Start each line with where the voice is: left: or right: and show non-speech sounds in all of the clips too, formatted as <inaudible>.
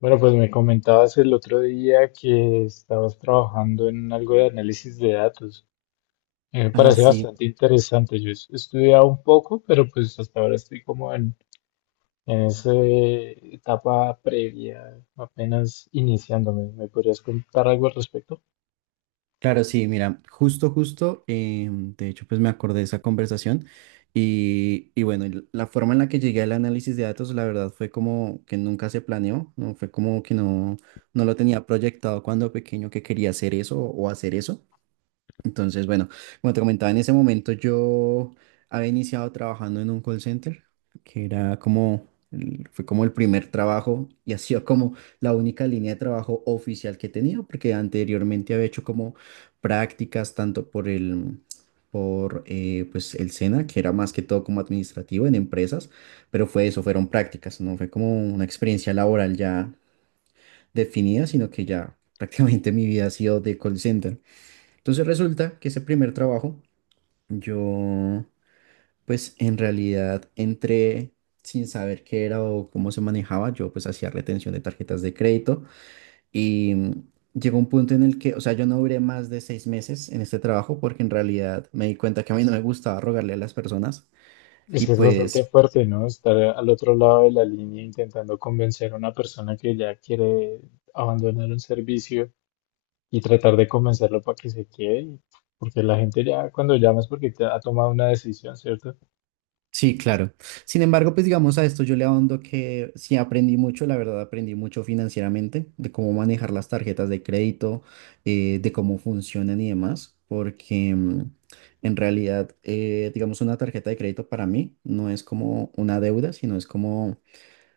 left: Bueno, pues me comentabas el otro día que estabas trabajando en algo de análisis de datos. Me
right: Ah,
left: parece
right: sí,
left: bastante interesante. Yo he estudiado un poco, pero pues hasta ahora estoy como en esa etapa previa, apenas iniciándome. ¿Me podrías contar algo al respecto?
right: claro, sí, mira, de hecho, pues me acordé de esa conversación y bueno, la forma en la que llegué al análisis de datos, la verdad, fue como que nunca se planeó, no fue como que no, no lo tenía proyectado cuando pequeño que quería hacer eso o hacer eso. Entonces, bueno, como te comentaba, en ese momento yo había iniciado trabajando en un call center, que era como, fue como el primer trabajo y ha sido como la única línea de trabajo oficial que tenía, porque anteriormente había hecho como prácticas tanto por el, por pues el SENA, que era más que todo como administrativo en empresas, pero fue eso, fueron prácticas, no fue como una experiencia laboral ya definida, sino que ya prácticamente mi vida ha sido de call center. Entonces resulta que ese primer trabajo, yo pues en realidad entré sin saber qué era o cómo se manejaba, yo pues hacía retención de tarjetas de crédito y llegó un punto en el que, o sea, yo no duré más de 6 meses en este trabajo porque en realidad me di cuenta que a mí no me gustaba rogarle a las personas
left: Es
right: y
left: que es bastante
right: pues,
left: fuerte, ¿no? Estar al otro lado de la línea intentando convencer a una persona que ya quiere abandonar un servicio y tratar de convencerlo para que se quede, porque la gente ya cuando llamas porque te ha tomado una decisión, ¿cierto?
right: sí, claro. Sin embargo, pues digamos a esto yo le ahondo que sí aprendí mucho, la verdad aprendí mucho financieramente, de cómo manejar las tarjetas de crédito, de cómo funcionan y demás, porque en realidad, digamos, una tarjeta de crédito para mí no es como una deuda, sino es como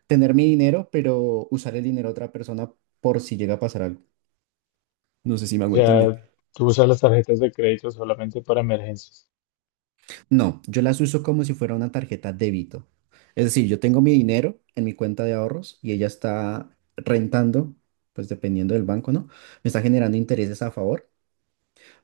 right: tener mi dinero, pero usar el dinero de otra persona por si llega a pasar algo. No sé si me
left: O
right: hago entender.
left: sea, tú usas las tarjetas de crédito solamente para emergencias.
right: No, yo las uso como si fuera una tarjeta débito. Es decir, yo tengo mi dinero en mi cuenta de ahorros y ella está rentando, pues dependiendo del banco, ¿no? Me está generando intereses a favor,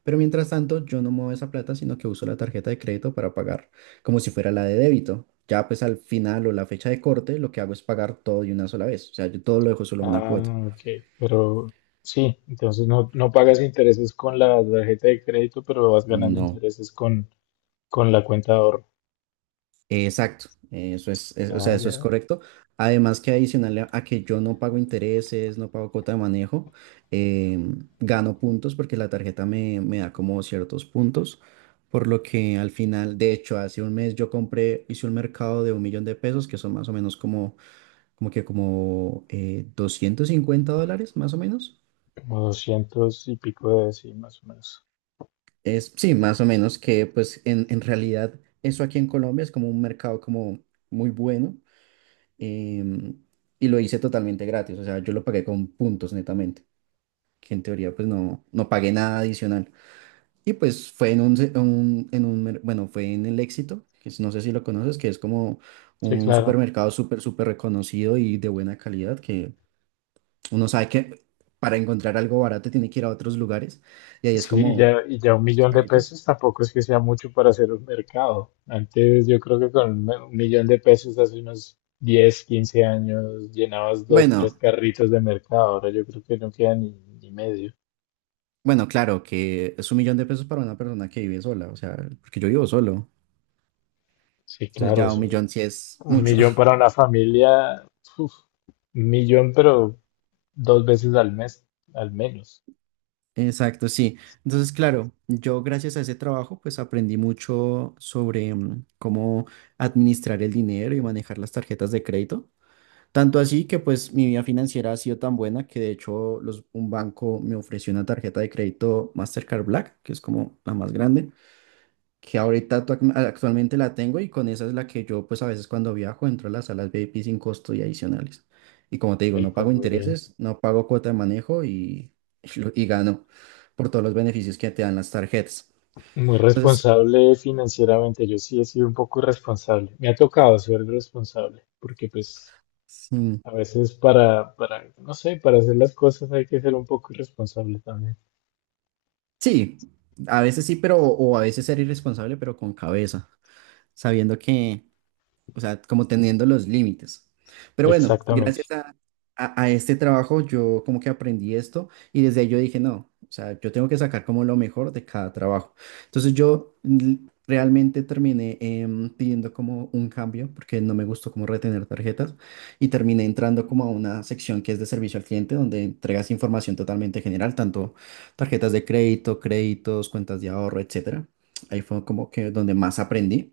right: pero mientras tanto yo no muevo esa plata, sino que uso la tarjeta de crédito para pagar como si fuera la de débito. Ya pues al final o la fecha de corte, lo que hago es pagar todo de una sola vez. O sea, yo todo lo dejo solo en una
left: Ah,
right: cuota.
left: ok, pero sí, entonces no pagas intereses con la tarjeta de crédito, pero vas ganando
right: No.
left: intereses con la cuenta de ahorro.
right: Exacto, eso es, o sea,
left: Ah,
right: eso es
left: ya,
right: correcto. Además que adicional a que yo no pago intereses, no pago cuota de manejo, gano puntos porque la tarjeta me, me da como ciertos puntos, por lo que al final, de hecho, hace un mes yo compré, hice un mercado de un millón de pesos, que son más o menos como 250 dólares, más o menos.
left: como 200 y pico de sí, más o menos.
right: Es, sí, más o menos que pues en realidad eso aquí en Colombia es como un mercado como muy bueno. em, y lo hice totalmente gratis, o sea, yo lo pagué con puntos netamente, que en teoría pues no, no pagué nada adicional. Y pues fue en un, se- un- en un, mer- bueno, fue en el Éxito, que no sé si lo conoces, que es como
left: Sí,
right: un
left: claro.
right: supermercado súper, súper reconocido y de buena calidad, que uno sabe que para encontrar algo barato tiene que ir a otros lugares, y ahí es
left: Sí,
right: como...
left: ya, y ya un
right: Esos
left: millón de
right: caritos.
left: pesos tampoco es que sea mucho para hacer un mercado. Antes yo creo que con 1 millón de pesos hace unos 10, 15 años llenabas dos, tres
right: Bueno,
left: carritos de mercado. Ahora yo creo que no queda ni medio.
right: bueno, claro que es un millón de pesos para una persona que vive sola, o sea, porque yo vivo solo,
left: Sí,
right: entonces
left: claro,
right: ya un millón sí es
left: un
right: mucho.
left: millón para una familia, uf, 1 millón pero dos veces al mes, al menos.
right: Exacto, sí. Entonces, claro, yo gracias a ese trabajo, pues aprendí mucho sobre cómo administrar el dinero y manejar las tarjetas de crédito. Tanto así que pues mi vida financiera ha sido tan buena que de hecho un banco me ofreció una tarjeta de crédito Mastercard Black, que es como la más grande que ahorita actualmente la tengo y con esa es la que yo pues a veces cuando viajo entro a las salas VIP sin costo y adicionales. Y como te digo,
left: Y
right: no
left: pues
right: pago
left: muy bien.
right: intereses, no pago cuota de manejo y, <laughs> y, y gano por todos los beneficios que te dan las tarjetas.
left: Muy
right: Entonces,
left: responsable financieramente. Yo sí he sido un poco irresponsable. Me ha tocado ser responsable porque pues...
right: mm,
left: A veces no sé, para hacer las cosas hay que ser un poco irresponsable también.
right: sí, a veces sí, pero o a veces ser irresponsable, pero con cabeza, sabiendo que, o sea, como teniendo los límites. Pero bueno, gracias
left: Exactamente.
right: a este trabajo yo como que aprendí esto y desde ahí yo dije, no, o sea, yo tengo que sacar como lo mejor de cada trabajo. Entonces yo realmente terminé, pidiendo como un cambio porque no me gustó como retener tarjetas y terminé entrando como a una sección que es de servicio al cliente donde entregas información totalmente general, tanto tarjetas de crédito, créditos, cuentas de ahorro, etcétera. Ahí fue como que donde más aprendí.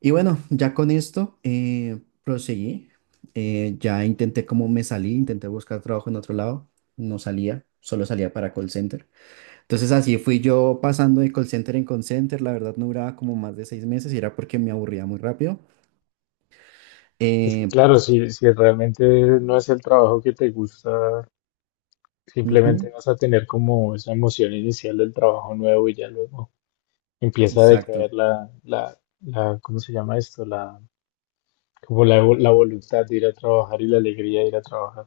right: Y bueno, ya con esto proseguí. Ya intenté como me salí, intenté buscar trabajo en otro lado. No salía, solo salía para call center. Entonces así fui yo pasando de call center en call center. La verdad no duraba como más de 6 meses y era porque me aburría muy rápido.
left: Es que,
right: Eh,
left: claro, si realmente no es el trabajo que te gusta,
right: ujú,
left: simplemente vas a tener como esa emoción inicial del trabajo nuevo y ya luego empieza a
right: exacto.
left: decaer la, ¿cómo se llama esto? Como la voluntad de ir a trabajar y la alegría de ir a trabajar.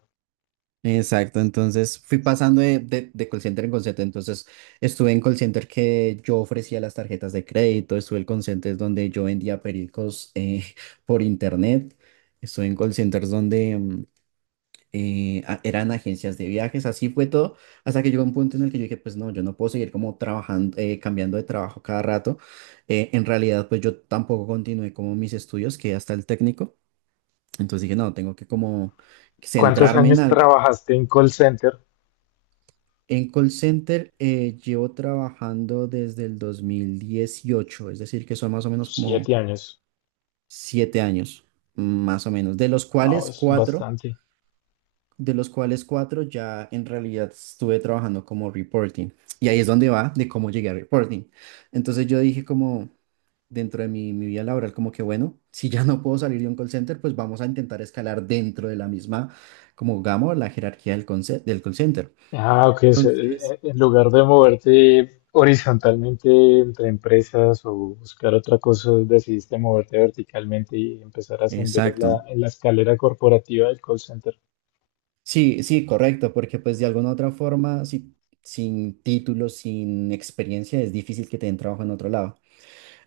right: Exacto, entonces fui pasando de call center en call center, entonces estuve en call center que yo ofrecía las tarjetas de crédito, estuve en call centers donde yo vendía pericos, <laughs> por internet, estuve en call centers donde eran agencias de viajes, así fue todo, hasta que llegó un punto en el que yo dije, pues no, yo no puedo seguir como trabajando, cambiando de trabajo cada rato. En realidad pues yo tampoco continué como mis estudios, que hasta el técnico, entonces dije, no, tengo que como
left: ¿Cuántos
right: centrarme en
left: años
right: algo.
left: trabajaste en call center?
right: En call center llevo trabajando desde el 2018, es decir, que son más o menos como
left: 7 años.
right: 7 años, más o menos, de los
left: Wow,
right: cuales
left: es
right: cuatro,
left: bastante.
right: de los cuales cuatro ya en realidad estuve trabajando como reporting. Y ahí es donde va de cómo llegué a reporting. Entonces yo dije como dentro de mi vida laboral, como que bueno, si ya no puedo salir de un call center, pues vamos a intentar escalar dentro de la misma, como gama, la jerarquía del call center.
left: Ah, ok.
right: Entonces,
left: En lugar de moverte horizontalmente entre empresas o buscar otra cosa, decidiste moverte verticalmente y empezar a ascender en
right: exacto.
left: la escalera corporativa del call center.
right: Sí, sí, correcto, porque pues de alguna otra forma, sin título, sin experiencia, es difícil que te den trabajo en otro lado.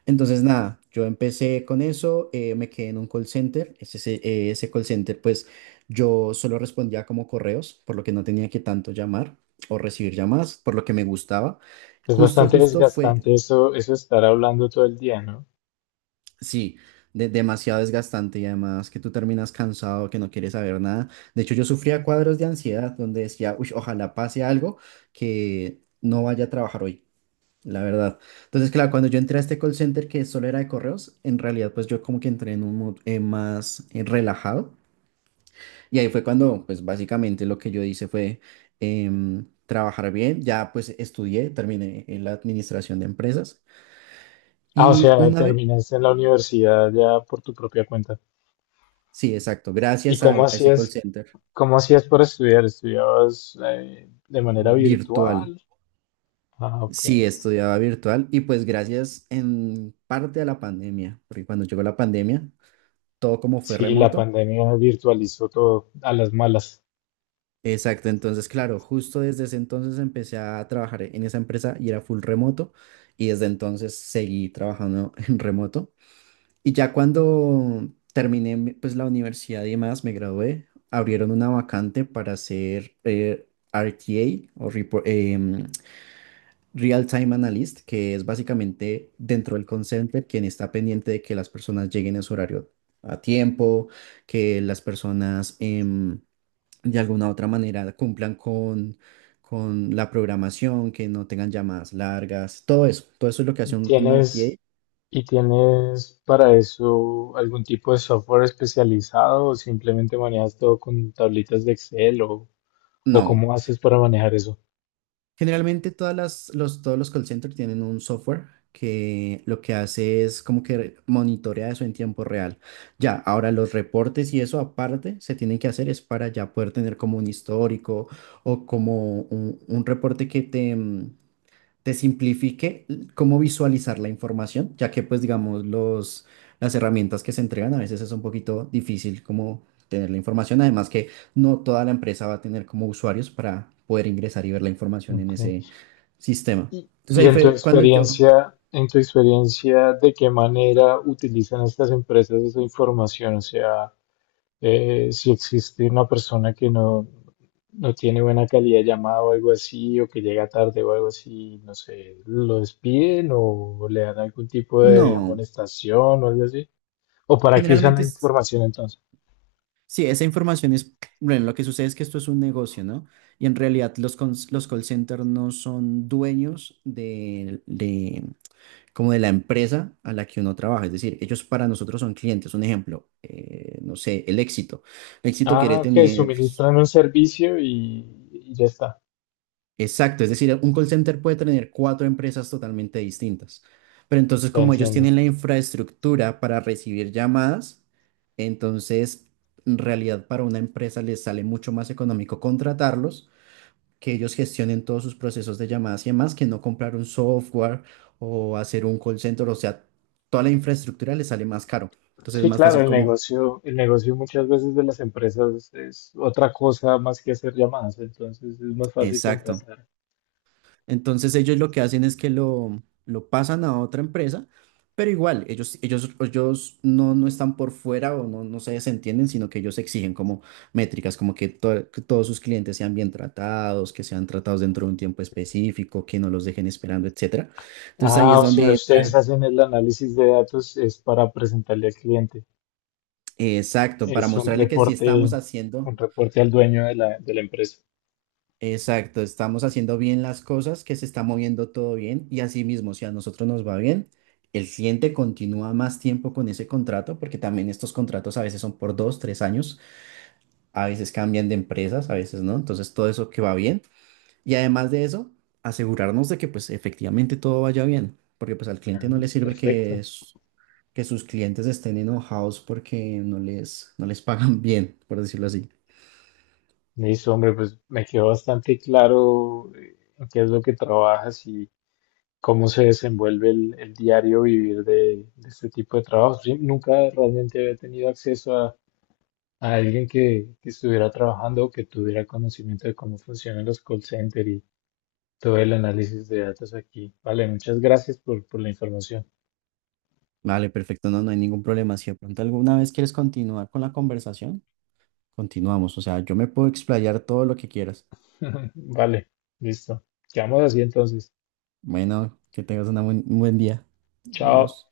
right: Entonces, nada, yo empecé con eso, me quedé en un call center, ese call center pues yo solo respondía como correos, por lo que no tenía que tanto llamar o recibir llamadas, por lo que me gustaba.
left: Es
right: Justo,
left: bastante
right: justo fue.
left: desgastante eso, eso estar hablando todo el día, ¿no?
right: Sí, demasiado desgastante y además que tú terminas cansado, que no quieres saber nada. De hecho, yo sufría cuadros de ansiedad donde decía, uy, ojalá pase algo que no vaya a trabajar hoy, la verdad. Entonces, claro, cuando yo entré a este call center que solo era de correos, en realidad pues yo como que entré en un mood más relajado y ahí fue cuando pues básicamente lo que yo hice fue, trabajar bien, ya pues estudié, terminé en la administración de empresas
left: Ah, o
right: y
left: sea,
right: una vez,
left: terminaste en la universidad ya por tu propia cuenta.
right: sí, exacto,
left: ¿Y
right: gracias a ese call center.
left: cómo hacías para estudiar? ¿Estudiabas de manera
right: Virtual.
left: virtual? Ah, ok.
right: Sí, estudiaba virtual y pues gracias en parte a la pandemia, porque cuando llegó la pandemia, todo como fue
left: Sí, la
right: remoto.
left: pandemia virtualizó todo a las malas.
right: Exacto, entonces claro, justo desde ese entonces empecé a trabajar en esa empresa y era full remoto y desde entonces seguí trabajando <laughs> en remoto. Y ya cuando terminé pues la universidad y demás, me gradué, abrieron una vacante para ser, RTA o Real Time Analyst, que es básicamente dentro del call center quien está pendiente de que las personas lleguen a su horario a tiempo, que las personas, de alguna u otra manera cumplan con la programación, que no tengan llamadas largas, todo eso es lo que hace un
left: ¿Tienes
right: RTA.
left: y tienes para eso algún tipo de software especializado o simplemente manejas todo con tablitas de Excel o
right: No.
left: cómo haces para manejar eso?
right: Generalmente todas las, los, todos los call centers tienen un software que lo que hace es como que monitorea eso en tiempo real. Ya, ahora los reportes y eso aparte se tienen que hacer es para ya poder tener como un histórico o como un reporte que te simplifique cómo visualizar la información, ya que pues digamos los, las herramientas que se entregan a veces es un poquito difícil como tener la información, además que no toda la empresa va a tener como usuarios para poder ingresar y ver la información en
left: Ok.
right: ese sistema.
left: Y,
right: Entonces
left: y
right: ahí fue cuando yo,
left: en tu experiencia, ¿de qué manera utilizan estas empresas esa información? O sea, si existe una persona que no tiene buena calidad de llamada o algo así, o que llega tarde o algo así, no sé, lo despiden o le dan algún tipo de
right: no,
left: amonestación o algo así. ¿O para qué usan
right: generalmente
left: la
right: es,
left: información entonces?
right: sí, esa información es, bueno, lo que sucede es que esto es un negocio, ¿no? Y en realidad los call centers no son dueños de, como de la empresa a la que uno trabaja. Es decir, ellos para nosotros son clientes. Un ejemplo, no sé, el Éxito. El Éxito
left: Ah,
right: quiere
left: ok,
right: tener,
left: suministran un servicio y ya está,
right: exacto, es decir, un call center puede tener cuatro empresas totalmente distintas. Pero entonces,
left: ya
right: como ellos
left: entiendo.
right: tienen la infraestructura para recibir llamadas, entonces, en realidad para una empresa les sale mucho más económico contratarlos que ellos gestionen todos sus procesos de llamadas y demás, que no comprar un software o hacer un call center, o sea, toda la infraestructura les sale más caro. Entonces es
left: Sí,
right: más
left: claro,
right: fácil como,
left: el negocio muchas veces de las empresas es otra cosa más que hacer llamadas, entonces es más fácil
right: exacto.
left: contratar.
right: Entonces ellos lo que hacen es que lo pasan a otra empresa, pero igual, ellos no, no están por fuera o no, no se desentienden, sino que ellos exigen como métricas, como que, que todos sus clientes sean bien tratados, que sean tratados dentro de un tiempo específico, que no los dejen esperando, etcétera. Entonces ahí
left: Ah,
right: es
left: o sea,
right: donde
left: ustedes
right: entra.
left: hacen el análisis de datos es para presentarle al cliente.
right: Exacto, para
left: Es
right: mostrarle que sí estamos
left: un
right: haciendo,
left: reporte al dueño de la empresa.
right: exacto, estamos haciendo bien las cosas, que se está moviendo todo bien y así mismo, si a nosotros nos va bien, el cliente continúa más tiempo con ese contrato, porque también estos contratos a veces son por dos, tres años, a veces cambian de empresas, a veces no, entonces todo eso que va bien y además de eso, asegurarnos de que pues efectivamente todo vaya bien, porque pues al
left: Ah,
right: cliente no le sirve que,
left: perfecto.
right: que sus clientes estén enojados porque no les, no les pagan <laughs> bien, por decirlo así.
left: Listo, hombre, pues me quedó bastante claro en qué es lo que trabajas y cómo se desenvuelve el diario vivir de este tipo de trabajo. Sí, nunca realmente había tenido acceso a alguien que estuviera trabajando o que tuviera conocimiento de cómo funcionan los call centers y todo el análisis de datos aquí. Vale, muchas gracias por la información.
right: Vale, perfecto, no, no hay ningún problema. Si de pronto alguna vez quieres continuar con la conversación, continuamos. O sea, yo me puedo explayar todo lo que quieras.
left: <laughs> Vale, listo. Quedamos así entonces.
right: Bueno, que tengas una un buen día.
left: Chao.
right: Dios.